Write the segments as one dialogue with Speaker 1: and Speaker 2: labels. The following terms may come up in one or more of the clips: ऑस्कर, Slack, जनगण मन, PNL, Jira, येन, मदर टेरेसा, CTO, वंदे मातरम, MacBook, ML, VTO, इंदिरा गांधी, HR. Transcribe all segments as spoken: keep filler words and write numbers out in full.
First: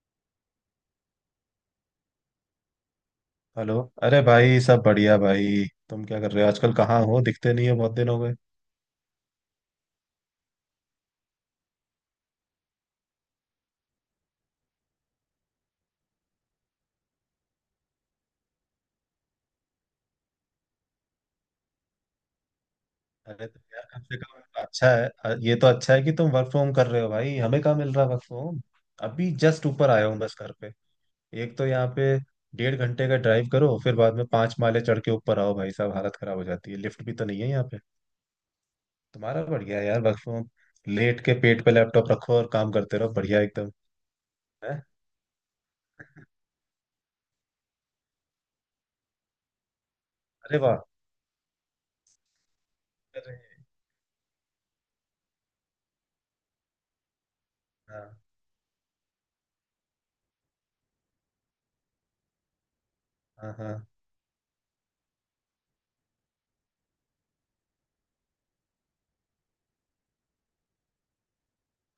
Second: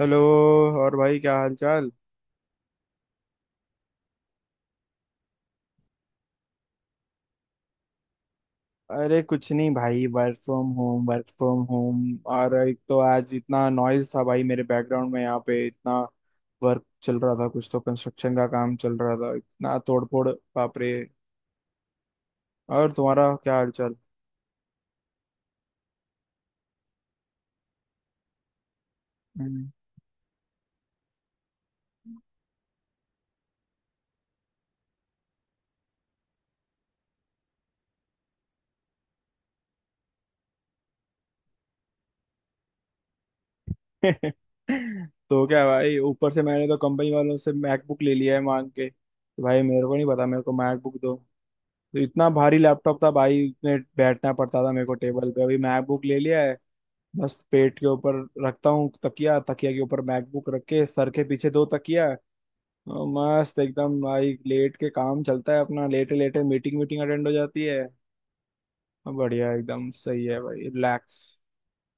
Speaker 1: Hello. और भाई, क्या हाल चाल?
Speaker 2: हेलो। अरे भाई, सब बढ़िया। भाई तुम क्या कर रहे हो आजकल? कहाँ हो? दिखते नहीं हो, बहुत दिन हो गए।
Speaker 1: अरे कुछ नहीं भाई, work from home work from home. और एक तो आज इतना नॉइज था भाई मेरे बैकग्राउंड में, यहाँ पे इतना वर्क चल रहा था, कुछ तो कंस्ट्रक्शन का काम चल रहा था, इतना तोड़फोड़। बाप रे। और तुम्हारा
Speaker 2: अरे
Speaker 1: क्या
Speaker 2: तो
Speaker 1: हाल
Speaker 2: यार,
Speaker 1: चाल?
Speaker 2: कम से कम अच्छा है, अ, ये तो अच्छा है कि तुम वर्क फ्रॉम कर रहे हो। भाई, हमें कहाँ मिल रहा वर्क फ्रॉम। अभी जस्ट
Speaker 1: हम्म।
Speaker 2: ऊपर आया हूँ, बस घर पे। एक तो यहाँ पे डेढ़ घंटे का ड्राइव करो, फिर बाद में पांच माले चढ़ के ऊपर आओ, भाई साहब हालत खराब हो जाती है। लिफ्ट भी तो नहीं है यहाँ पे। तुम्हारा बढ़िया है यार, वर्क फ्रॉम, लेट के पेट पे लैपटॉप रखो और काम करते रहो, बढ़िया एकदम है।
Speaker 1: तो क्या भाई, ऊपर से मैंने तो कंपनी वालों से मैकबुक ले लिया है मांग के। तो भाई, मेरे को नहीं पता, मेरे को
Speaker 2: अरे वाह।
Speaker 1: मैकबुक दो। तो इतना भारी लैपटॉप था
Speaker 2: अरे।
Speaker 1: भाई, उसमें बैठना पड़ता था मेरे को टेबल पे। अभी मैकबुक ले लिया है। बस पेट के
Speaker 2: हाँ।
Speaker 1: ऊपर रखता हूँ, तकिया, तकिया के ऊपर मैकबुक रख के, सर के पीछे दो तकिया। और
Speaker 2: हाँ
Speaker 1: मस्त
Speaker 2: हाँ।
Speaker 1: एकदम भाई, लेट के काम चलता है अपना, लेटे लेटे मीटिंग मीटिंग अटेंड हो जाती है। बढ़िया एकदम, सही है भाई, रिलैक्स।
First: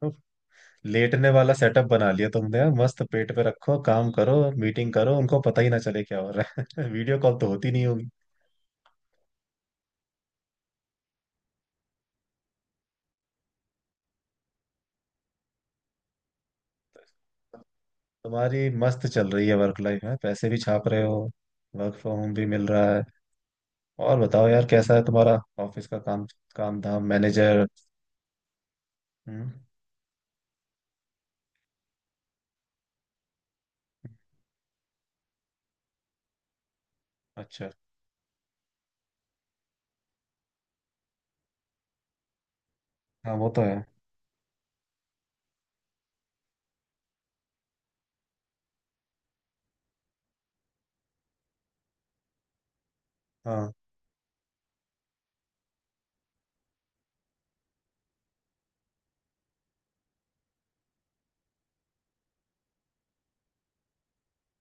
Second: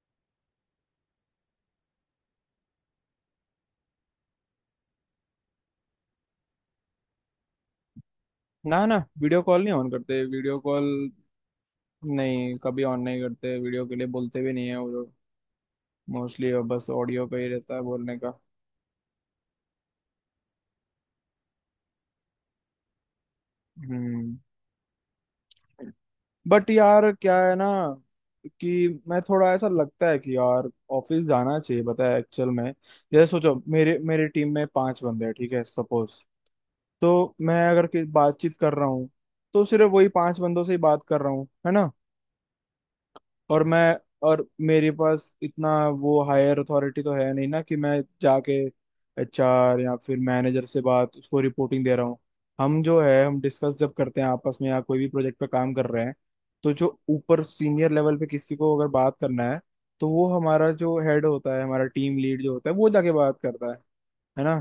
Speaker 2: तो लेटने वाला सेटअप बना लिया तुमने यार, मस्त पेट पे रखो, काम करो, मीटिंग करो, उनको पता ही ना चले क्या हो रहा है वीडियो कॉल तो होती नहीं होगी।
Speaker 1: ना ना, वीडियो कॉल नहीं ऑन करते वीडियो कॉल। नहीं, कभी ऑन नहीं करते, वीडियो के लिए बोलते भी नहीं है वो लोग। मोस्टली बस ऑडियो का ही रहता है बोलने का।
Speaker 2: तुम्हारी मस्त चल रही है, वर्क लाइफ है, पैसे भी छाप रहे हो, वर्क फ्रॉम होम भी मिल रहा है। और
Speaker 1: हम्म।
Speaker 2: बताओ यार, कैसा है तुम्हारा ऑफिस का काम?
Speaker 1: बट
Speaker 2: काम धाम,
Speaker 1: यार क्या है ना
Speaker 2: मैनेजर।
Speaker 1: कि मैं
Speaker 2: हम्म।
Speaker 1: थोड़ा, ऐसा लगता है कि यार ऑफिस जाना चाहिए, पता है, एक्चुअल में। जैसे सोचो, मेरे मेरी टीम में पांच बंदे हैं, ठीक है, सपोज। तो मैं
Speaker 2: अच्छा।
Speaker 1: अगर कि- बातचीत कर रहा हूँ, तो सिर्फ वही पांच बंदों से ही बात कर रहा हूँ, है ना।
Speaker 2: हाँ, वो
Speaker 1: और
Speaker 2: तो है।
Speaker 1: मैं और मेरे पास इतना वो हायर अथॉरिटी तो है नहीं ना, कि मैं जाके एच आर या फिर मैनेजर से बात, उसको रिपोर्टिंग दे रहा हूँ। हम जो है हम
Speaker 2: हाँ।
Speaker 1: डिस्कस जब करते हैं आपस में, या कोई भी प्रोजेक्ट पे काम कर रहे हैं, तो जो ऊपर सीनियर लेवल पे किसी को अगर बात करना है, तो वो हमारा जो हेड होता है, हमारा टीम लीड जो होता है, वो जाके बात करता है है ना।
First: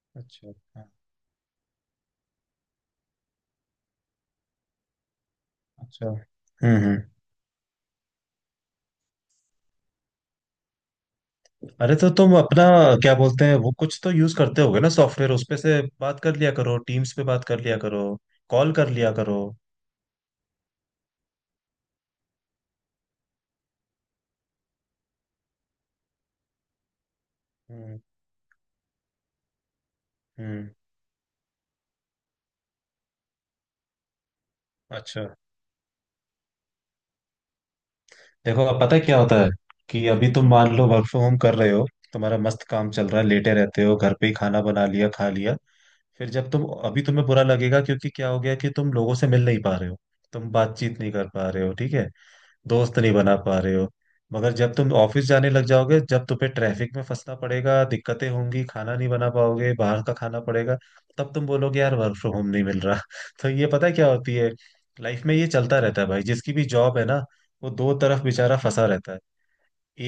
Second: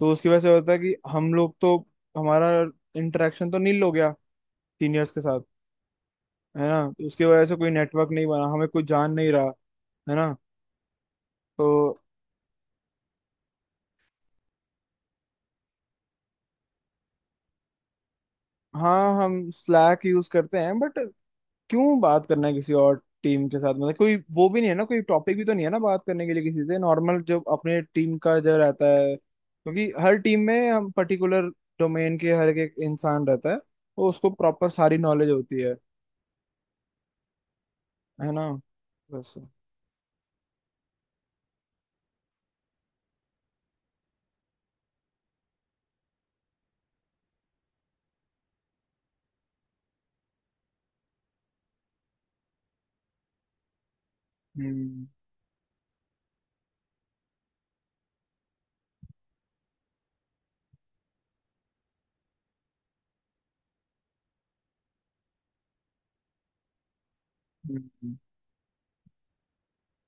Speaker 1: तो उसकी वजह
Speaker 2: अच्छा।
Speaker 1: से होता है
Speaker 2: हाँ,
Speaker 1: कि हम लोग तो, हमारा इंटरेक्शन तो नील हो गया सीनियर्स के साथ।
Speaker 2: अच्छा,
Speaker 1: है
Speaker 2: हम्म
Speaker 1: ना,
Speaker 2: हम्म।
Speaker 1: तो उसकी वजह से कोई नेटवर्क नहीं बना, हमें कोई जान नहीं रहा, है ना। तो
Speaker 2: अरे तो तुम अपना, क्या बोलते हैं वो, कुछ तो यूज करते होगे ना सॉफ्टवेयर, उस पे से बात कर लिया करो, टीम्स पे बात कर लिया करो, कॉल कर लिया
Speaker 1: हाँ, हम
Speaker 2: करो।
Speaker 1: स्लैक यूज करते हैं बट क्यों बात करना है किसी और टीम के साथ? मतलब कोई वो भी नहीं है ना, कोई टॉपिक भी तो नहीं है ना बात करने के लिए किसी से। नॉर्मल जो अपने
Speaker 2: हम्म
Speaker 1: टीम का जो रहता है, क्योंकि हर टीम में
Speaker 2: हम्म।
Speaker 1: हम पर्टिकुलर डोमेन के हर एक इंसान रहता है, तो उसको प्रॉपर सारी
Speaker 2: अच्छा।
Speaker 1: नॉलेज होती है है ना।
Speaker 2: देखो अब पता है क्या
Speaker 1: बस।
Speaker 2: होता है कि अभी तुम मान लो वर्क फ्रॉम होम कर रहे हो, तुम्हारा मस्त काम चल रहा है, लेटे रहते हो घर पे ही, खाना बना लिया, खा लिया, फिर जब तुम, अभी तुम्हें बुरा लगेगा क्योंकि क्या हो गया कि तुम लोगों से मिल नहीं पा रहे हो, तुम बातचीत नहीं कर पा रहे हो, ठीक है, दोस्त नहीं बना पा रहे हो। मगर जब तुम
Speaker 1: हम्म,
Speaker 2: ऑफिस जाने लग जाओगे, जब तुम्हें ट्रैफिक में फंसना पड़ेगा, दिक्कतें होंगी, खाना नहीं बना पाओगे, बाहर का खाना पड़ेगा, तब तुम बोलोगे यार वर्क फ्रॉम होम नहीं मिल रहा तो ये पता है क्या होती है, लाइफ में ये चलता रहता है भाई, जिसकी भी जॉब है ना, वो दो
Speaker 1: हम्म।
Speaker 2: तरफ बेचारा फंसा रहता है।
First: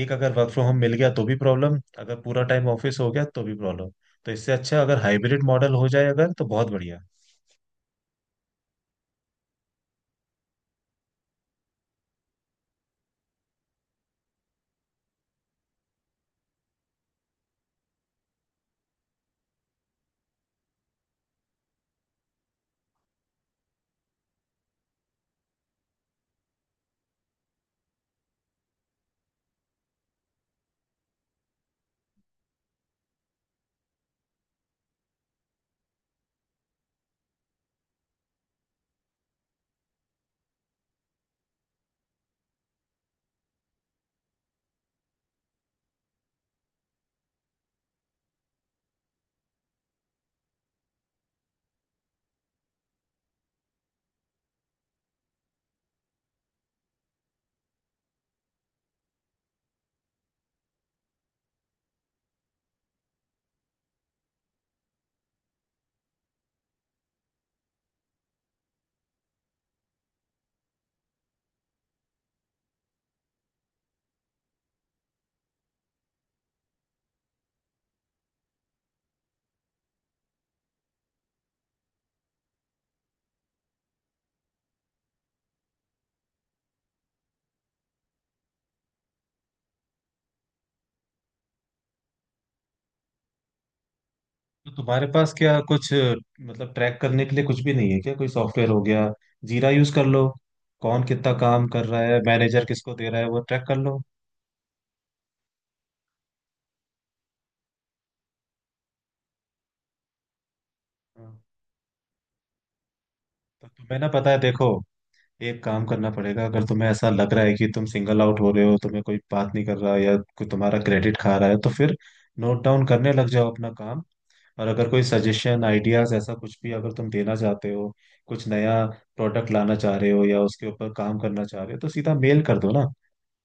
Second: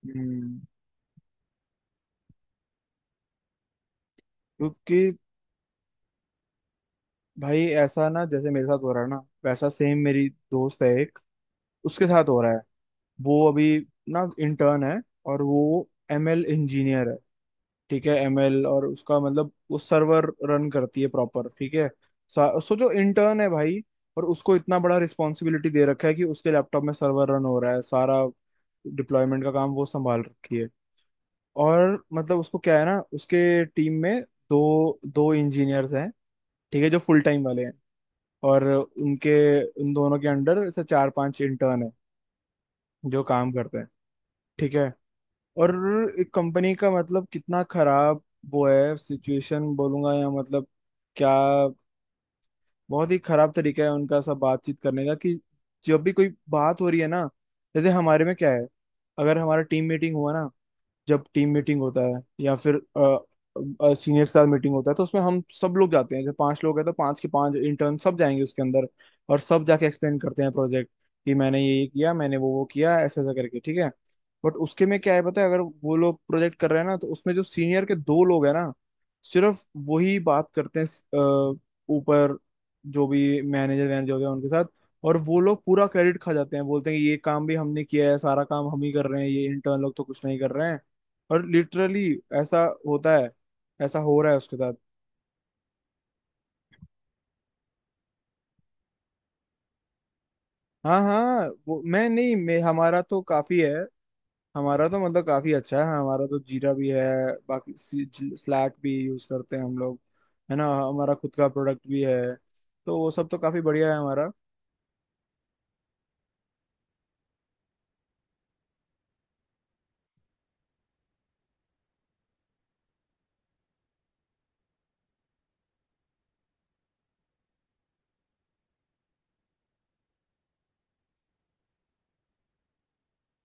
Speaker 2: एक अगर वर्क
Speaker 1: हम्म।
Speaker 2: फ्रॉम होम मिल गया तो भी प्रॉब्लम, अगर पूरा टाइम ऑफिस हो गया तो भी प्रॉब्लम। तो इससे अच्छा अगर
Speaker 1: क्योंकि
Speaker 2: हाइब्रिड मॉडल हो जाए अगर तो बहुत बढ़िया।
Speaker 1: भाई ऐसा, ना, जैसे मेरे साथ हो रहा है ना, वैसा सेम मेरी दोस्त है एक, उसके साथ हो रहा है। वो अभी ना इंटर्न है, और वो एम एल इंजीनियर है, ठीक है एम एल। और उसका मतलब वो सर्वर रन करती है प्रॉपर, ठीक है। सा- सो जो इंटर्न है भाई, और उसको इतना बड़ा रिस्पॉन्सिबिलिटी दे रखा है, कि उसके लैपटॉप में सर्वर रन हो रहा है, सारा डिप्लॉयमेंट का काम वो संभाल रखी है। और मतलब उसको क्या है ना, उसके टीम में दो दो इंजीनियर्स हैं, ठीक है, जो फुल टाइम वाले हैं। और उनके, उन दोनों के अंडर से चार पांच इंटर्न है जो काम करते हैं, ठीक है। और एक कंपनी का, मतलब कितना खराब वो है सिचुएशन, बोलूंगा या मतलब क्या, बहुत ही खराब तरीका है उनका सब बातचीत करने का। कि जब भी कोई बात हो रही है ना, जैसे हमारे में क्या है, अगर हमारा टीम मीटिंग हुआ ना, जब टीम मीटिंग होता है या फिर सीनियर के साथ मीटिंग होता है, तो उसमें हम सब लोग जाते हैं। जब पांच लोग हैं तो पांच के पांच इंटर्न सब जाएंगे उसके अंदर, और सब जाके एक्सप्लेन करते हैं प्रोजेक्ट, कि मैंने ये ये किया, मैंने वो वो किया, ऐसा ऐसा करके, ठीक है। बट उसके में क्या है पता है, अगर वो लोग प्रोजेक्ट कर रहे हैं ना, तो उसमें जो सीनियर के दो लोग हैं ना, सिर्फ वही बात करते हैं अ, ऊपर, जो भी मैनेजर वैनेजर होते हैं उनके साथ। और वो लोग पूरा क्रेडिट खा जाते हैं, बोलते हैं कि ये काम भी हमने किया है, सारा काम हम ही कर रहे हैं, ये इंटर्न लोग तो कुछ नहीं कर रहे हैं। और लिटरली ऐसा होता है, ऐसा हो रहा है उसके
Speaker 2: तो
Speaker 1: साथ।
Speaker 2: तुम्हारे पास क्या कुछ मतलब ट्रैक करने के लिए कुछ भी नहीं है क्या? कोई सॉफ्टवेयर हो गया, जीरा यूज कर लो,
Speaker 1: हाँ
Speaker 2: कौन कितना
Speaker 1: हाँ,
Speaker 2: काम
Speaker 1: वो
Speaker 2: कर रहा
Speaker 1: मैं
Speaker 2: है,
Speaker 1: नहीं, मैं
Speaker 2: मैनेजर किसको
Speaker 1: हमारा
Speaker 2: दे
Speaker 1: तो
Speaker 2: रहा है, वो
Speaker 1: काफी
Speaker 2: ट्रैक
Speaker 1: है,
Speaker 2: कर लो।
Speaker 1: हमारा तो मतलब काफी अच्छा है, हमारा तो जीरा भी है, बाकी स्लैक भी यूज करते हैं हम लोग, है ना, हमारा खुद
Speaker 2: हाँ।
Speaker 1: का प्रोडक्ट भी है। तो वो सब तो काफी
Speaker 2: तो
Speaker 1: बढ़िया
Speaker 2: तुम्हें
Speaker 1: है
Speaker 2: ना पता
Speaker 1: हमारा।
Speaker 2: है, देखो, एक काम करना पड़ेगा। अगर तुम्हें ऐसा लग रहा है कि तुम सिंगल आउट हो रहे हो, तुम्हें कोई बात नहीं कर रहा या कोई तुम्हारा क्रेडिट खा रहा है, तो फिर नोट डाउन करने लग जाओ अपना काम। और अगर कोई सजेशन, आइडियाज, ऐसा कुछ भी अगर तुम देना चाहते हो, कुछ नया प्रोडक्ट लाना चाह रहे हो या उसके ऊपर काम करना चाह रहे हो, तो सीधा मेल कर दो ना।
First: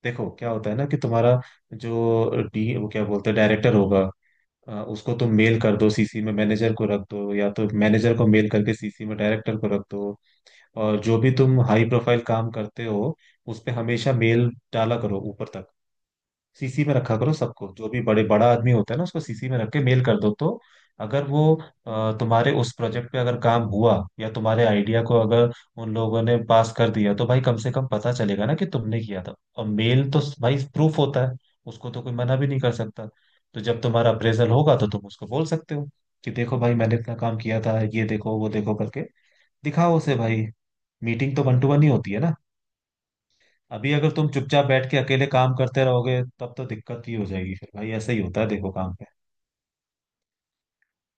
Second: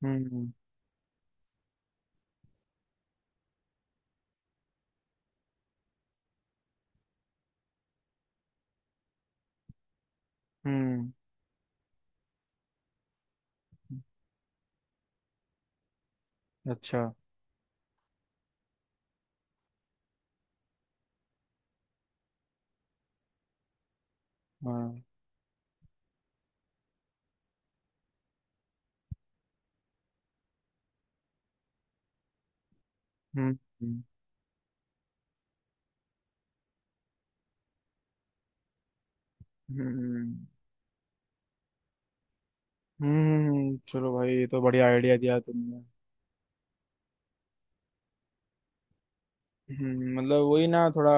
Speaker 2: देखो क्या
Speaker 1: हम्म,
Speaker 2: होता है ना कि तुम्हारा जो डी वो क्या बोलते हैं, डायरेक्टर होगा, अ, उसको तुम मेल कर दो, सीसी में मैनेजर को रख दो, या तो मैनेजर को मेल करके सीसी में डायरेक्टर को रख दो। और
Speaker 1: हम्म।
Speaker 2: जो भी तुम हाई प्रोफाइल काम करते हो, उस पे हमेशा मेल डाला करो ऊपर तक, सीसी में
Speaker 1: अच्छा।
Speaker 2: रखा करो सबको। जो भी बड़े बड़ा आदमी होता है ना, उसको सीसी में रख के मेल कर दो। तो अगर वो, अ, तुम्हारे उस प्रोजेक्ट पे अगर काम हुआ या तुम्हारे
Speaker 1: हाँ।
Speaker 2: आइडिया को अगर उन लोगों ने पास कर दिया, तो भाई कम से कम पता चलेगा ना कि तुमने किया था। और मेल तो भाई प्रूफ होता है, उसको तो कोई मना भी नहीं कर सकता।
Speaker 1: हम्म,
Speaker 2: तो जब
Speaker 1: हम्म।
Speaker 2: तुम्हारा अप्रेजल होगा तो तुम उसको बोल सकते हो कि देखो भाई मैंने इतना काम किया था, ये देखो वो देखो करके
Speaker 1: हम्म,
Speaker 2: दिखाओ उसे
Speaker 1: हम्म।
Speaker 2: भाई। मीटिंग तो वन टू वन ही होती है ना।
Speaker 1: हम्म,
Speaker 2: अभी अगर
Speaker 1: चलो
Speaker 2: तुम
Speaker 1: भाई, ये तो
Speaker 2: चुपचाप
Speaker 1: बढ़िया
Speaker 2: बैठ के
Speaker 1: आइडिया
Speaker 2: अकेले
Speaker 1: दिया
Speaker 2: काम
Speaker 1: तुमने।
Speaker 2: करते रहोगे तब तो दिक्कत ही हो जाएगी फिर भाई। ऐसा ही होता है देखो काम पे।
Speaker 1: हम्म, मतलब वही ना, थोड़ा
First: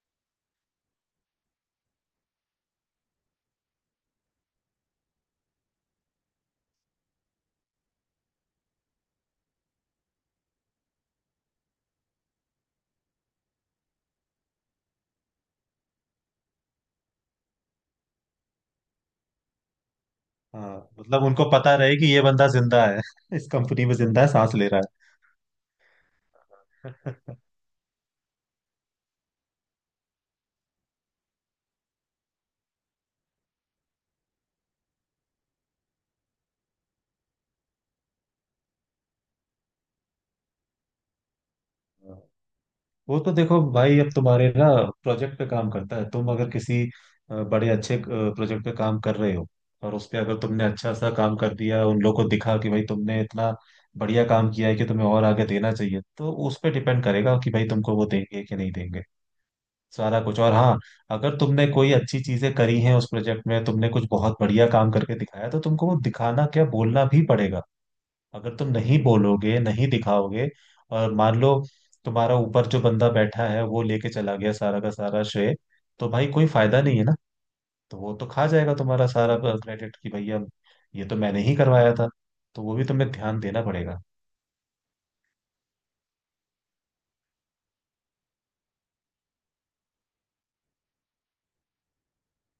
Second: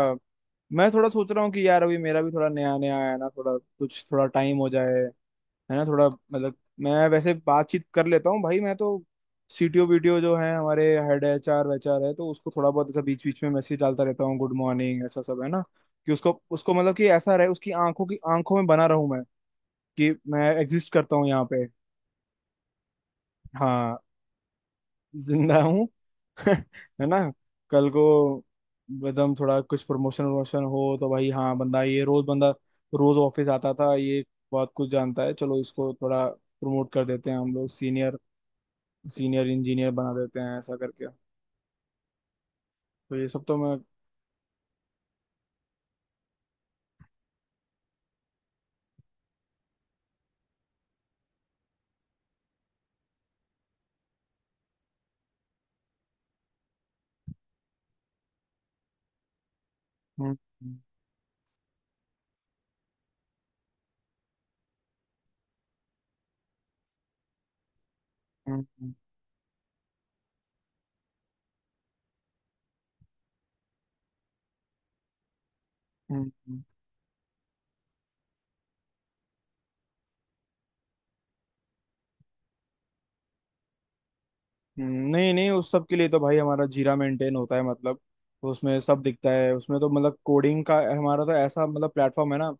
Speaker 1: मैं थोड़ा सोच रहा हूँ कि यार, अभी मेरा भी थोड़ा नया नया आया है ना, थोड़ा कुछ थोड़ा टाइम हो जाए, है ना, थोड़ा मतलब। मैं वैसे बातचीत कर लेता हूँ भाई, मैं तो सी टी ओ वीटीओ जो है हमारे हेड, एच आर वेचआर है, तो उसको थोड़ा बहुत ऐसा बीच बीच में मैसेज डालता रहता हूँ, गुड मॉर्निंग ऐसा सब, है ना। कि उसको उसको मतलब कि ऐसा रहे, उसकी आंखों की आंखों में बना रहूं मैं, कि मैं
Speaker 2: हाँ,
Speaker 1: एग्जिस्ट करता
Speaker 2: मतलब
Speaker 1: हूँ
Speaker 2: उनको
Speaker 1: यहाँ पे।
Speaker 2: पता रहे कि ये बंदा जिंदा है इस कंपनी में
Speaker 1: हाँ,
Speaker 2: जिंदा है, सांस ले रहा
Speaker 1: जिंदा हूँ। है ना,
Speaker 2: है
Speaker 1: कल को एकदम थोड़ा कुछ प्रमोशन प्रमोशन हो, तो भाई हाँ, बंदा ये रोज, बंदा रोज ऑफिस आता था ये, बहुत कुछ जानता है, चलो इसको थोड़ा प्रमोट कर देते हैं हम लोग, सीनियर सीनियर इंजीनियर बना देते हैं, ऐसा करके। तो
Speaker 2: वो
Speaker 1: ये
Speaker 2: तो
Speaker 1: सब तो
Speaker 2: देखो
Speaker 1: मैं।
Speaker 2: भाई अब तुम्हारे ना प्रोजेक्ट पे काम करता है। तुम अगर किसी अ, बड़े अच्छे प्रोजेक्ट पे काम कर रहे हो और उस पे अगर तुमने अच्छा सा काम कर दिया, उन लोगों को दिखा कि भाई तुमने इतना बढ़िया काम किया है कि तुम्हें और आगे देना चाहिए, तो उस पे डिपेंड करेगा कि भाई तुमको वो देंगे कि नहीं देंगे सारा
Speaker 1: हम्म
Speaker 2: कुछ। और हाँ, अगर तुमने कोई अच्छी चीजें करी हैं उस प्रोजेक्ट में, तुमने कुछ बहुत बढ़िया काम करके दिखाया, तो तुमको वो दिखाना, क्या बोलना भी पड़ेगा। अगर
Speaker 1: हम्म,
Speaker 2: तुम
Speaker 1: हम्म।
Speaker 2: नहीं बोलोगे, नहीं दिखाओगे, और मान लो तुम्हारा ऊपर जो बंदा बैठा है वो लेके चला गया सारा का सारा श्रेय, तो
Speaker 1: हम्म,
Speaker 2: भाई कोई
Speaker 1: हम्म।
Speaker 2: फायदा नहीं है ना। तो वो तो खा जाएगा तुम्हारा सारा क्रेडिट कि भैया ये तो मैंने ही करवाया था। तो वो भी तुम्हें ध्यान देना पड़ेगा।
Speaker 1: नहीं नहीं, उस सब के लिए तो भाई हमारा जीरा मेंटेन होता है, मतलब उसमें सब दिखता है। उसमें तो मतलब कोडिंग का हमारा तो ऐसा मतलब प्लेटफॉर्म है ना,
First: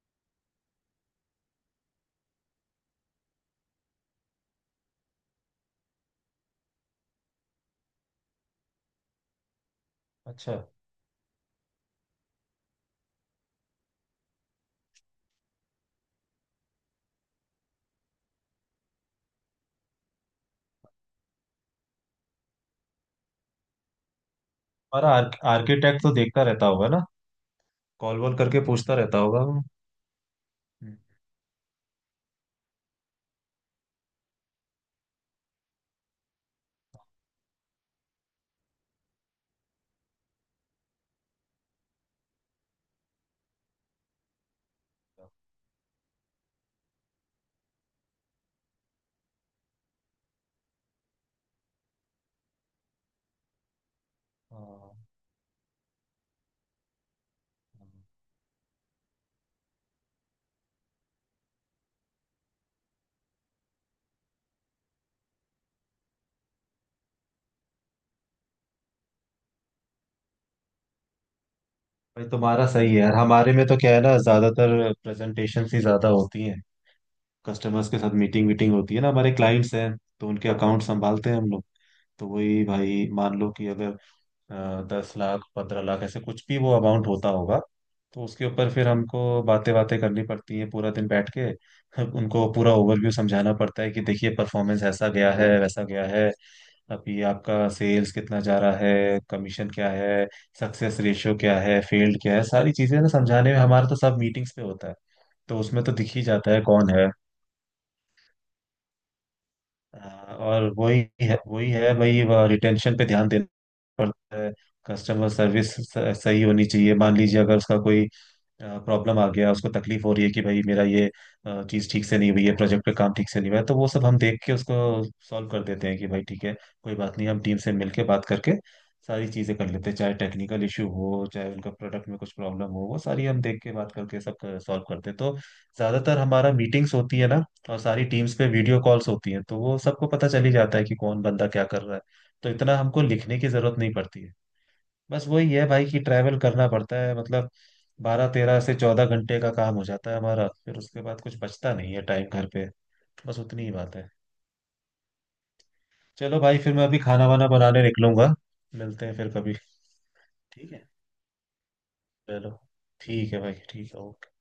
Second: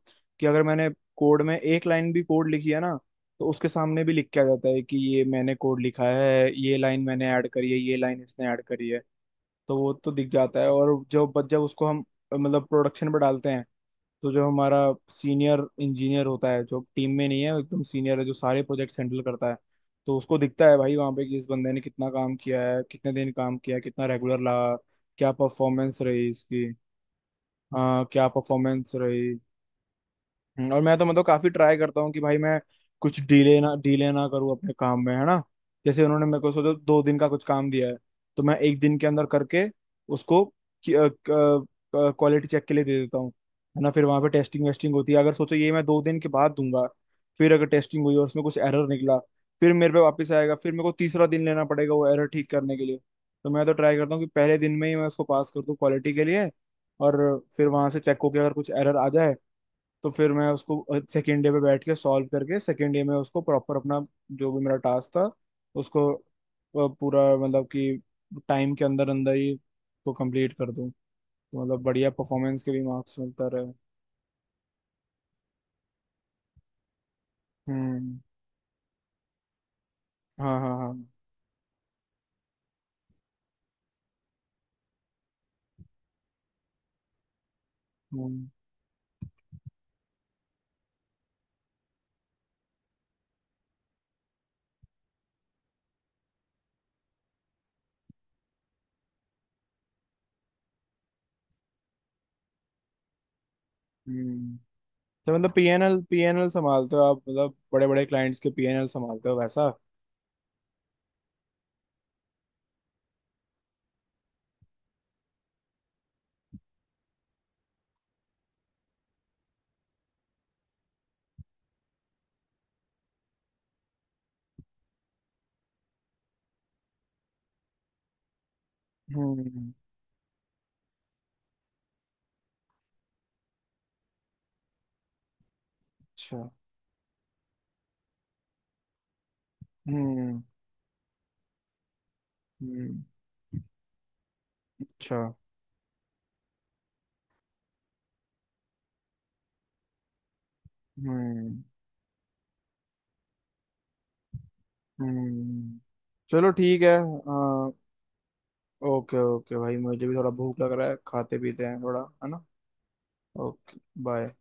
Speaker 1: कि अगर मैंने कोड में एक लाइन भी कोड लिखी है ना, तो उसके सामने भी लिख के आ जाता है कि ये मैंने कोड लिखा है, ये लाइन मैंने ऐड करी है, ये लाइन इसने ऐड करी है। तो वो तो दिख
Speaker 2: अच्छा,
Speaker 1: जाता है। और जब जब उसको हम मतलब प्रोडक्शन पर डालते हैं, तो जो हमारा सीनियर इंजीनियर होता है, जो टीम में नहीं है, वो एकदम सीनियर है जो सारे प्रोजेक्ट्स हैंडल करता है, तो उसको दिखता है भाई वहाँ पे, कि इस बंदे ने कितना काम किया है, कितने दिन काम किया है, कितना रेगुलर लगा,
Speaker 2: हमारा
Speaker 1: क्या परफॉर्मेंस
Speaker 2: आर्किटेक्ट तो
Speaker 1: रही
Speaker 2: देखता
Speaker 1: इसकी।
Speaker 2: रहता होगा ना,
Speaker 1: हाँ,
Speaker 2: कॉल
Speaker 1: क्या
Speaker 2: वॉल करके
Speaker 1: परफॉर्मेंस
Speaker 2: पूछता रहता
Speaker 1: रही।
Speaker 2: होगा वो।
Speaker 1: हम्म, और मैं
Speaker 2: हम्म।
Speaker 1: तो मतलब काफी ट्राई करता हूँ कि भाई मैं कुछ डीले ना डीले ना करूँ अपने काम में, है ना। जैसे उन्होंने मेरे को सोचो दो दिन का कुछ काम दिया है, तो मैं एक दिन के अंदर करके उसको क्वालिटी चेक के लिए दे देता हूँ, है ना। फिर वहां पे टेस्टिंग वेस्टिंग होती है। अगर सोचो ये मैं दो दिन के बाद दूंगा, फिर अगर टेस्टिंग हुई और उसमें कुछ एरर निकला, फिर मेरे पे वापस आएगा, फिर मेरे को तीसरा दिन लेना पड़ेगा वो एरर ठीक करने के लिए। तो मैं तो ट्राई करता हूँ कि पहले दिन में ही
Speaker 2: हाँ।
Speaker 1: मैं उसको पास कर दूँ क्वालिटी के लिए। और फिर वहां से चेक होकर अगर कुछ एरर आ जाए, तो फिर मैं उसको सेकेंड डे पे बैठ के सॉल्व करके, सेकेंड डे में उसको प्रॉपर अपना, जो भी मेरा टास्क था उसको अ, पूरा, मतलब कि टाइम के अंदर अंदर ही को कंप्लीट कर दूं। तो मतलब बढ़िया
Speaker 2: भाई
Speaker 1: परफॉर्मेंस
Speaker 2: तुम्हारा
Speaker 1: के भी
Speaker 2: सही है यार,
Speaker 1: मार्क्स मिलता
Speaker 2: हमारे में
Speaker 1: रहे।
Speaker 2: तो क्या है ना, ज्यादातर प्रेजेंटेशन ही ज्यादा होती हैं, कस्टमर्स के साथ
Speaker 1: हम्म।
Speaker 2: मीटिंग वीटिंग होती है ना, हमारे क्लाइंट्स हैं, तो उनके
Speaker 1: हाँ हाँ
Speaker 2: अकाउंट
Speaker 1: हाँ।
Speaker 2: संभालते हैं हम लोग। तो वही भाई मान लो कि अगर अ, दस लाख पंद्रह लाख ऐसे कुछ भी वो अमाउंट होता होगा, तो उसके
Speaker 1: हम्म,
Speaker 2: ऊपर फिर हमको बातें बातें करनी पड़ती है पूरा दिन बैठ के उनको पूरा ओवरव्यू समझाना पड़ता है कि देखिए परफॉर्मेंस ऐसा गया है वैसा गया है, अभी आपका सेल्स कितना जा रहा है, कमीशन क्या है, सक्सेस रेशियो क्या है, फेल्ड क्या है, सारी चीजें ना समझाने में हमारा तो सब मीटिंग्स
Speaker 1: हम्म।
Speaker 2: पे होता है।
Speaker 1: तो मतलब
Speaker 2: तो उसमें तो
Speaker 1: पीएनएल
Speaker 2: दिख ही
Speaker 1: पीएनएल
Speaker 2: जाता है कौन
Speaker 1: संभालते हो
Speaker 2: है।
Speaker 1: आप, मतलब बड़े बड़े क्लाइंट्स के पी एन एल संभालते हो वैसा।
Speaker 2: हाँ, और वही है वही है भाई, रिटेंशन पे ध्यान देना पड़ता है। कस्टमर सर्विस सही होनी चाहिए। मान लीजिए अगर उसका कोई प्रॉब्लम आ गया, उसको तकलीफ हो रही है कि भाई मेरा ये चीज ठीक से नहीं हुई है, प्रोजेक्ट पे काम ठीक से नहीं हुआ है, तो वो सब हम देख के उसको सॉल्व कर देते हैं कि भाई ठीक है, कोई बात नहीं, हम टीम से मिलके बात करके सारी चीजें कर
Speaker 1: हम्म।
Speaker 2: लेते हैं। चाहे टेक्निकल इशू हो, चाहे उनका प्रोडक्ट में कुछ प्रॉब्लम हो, वो सारी हम देख के बात करके सब सॉल्व करते हैं। तो ज्यादातर
Speaker 1: अच्छा।
Speaker 2: हमारा मीटिंग्स होती है ना, और सारी टीम्स पे वीडियो कॉल्स होती हैं, तो वो सबको पता
Speaker 1: हम्म,
Speaker 2: चल ही जाता है कि कौन बंदा क्या कर रहा है। तो इतना
Speaker 1: हम्म।
Speaker 2: हमको लिखने की जरूरत नहीं पड़ती है।
Speaker 1: अच्छा।
Speaker 2: बस वही है भाई कि ट्रैवल करना पड़ता है, मतलब बारह तेरह से चौदह घंटे का काम हो जाता है हमारा, फिर उसके बाद कुछ
Speaker 1: हम्म,
Speaker 2: बचता नहीं है टाइम घर पे। बस उतनी ही बात है।
Speaker 1: हम्म।
Speaker 2: चलो
Speaker 1: चलो
Speaker 2: भाई, फिर
Speaker 1: ठीक
Speaker 2: मैं
Speaker 1: है।
Speaker 2: अभी खाना वाना
Speaker 1: हाँ।
Speaker 2: बनाने निकलूंगा। मिलते हैं
Speaker 1: ओके
Speaker 2: फिर कभी।
Speaker 1: ओके भाई, मुझे भी थोड़ा भूख
Speaker 2: ठीक
Speaker 1: लग
Speaker 2: है,
Speaker 1: रहा है, खाते पीते हैं थोड़ा, है ना।
Speaker 2: चलो, ठीक है भाई,
Speaker 1: ओके,
Speaker 2: ठीक है,
Speaker 1: बाय।
Speaker 2: ओके।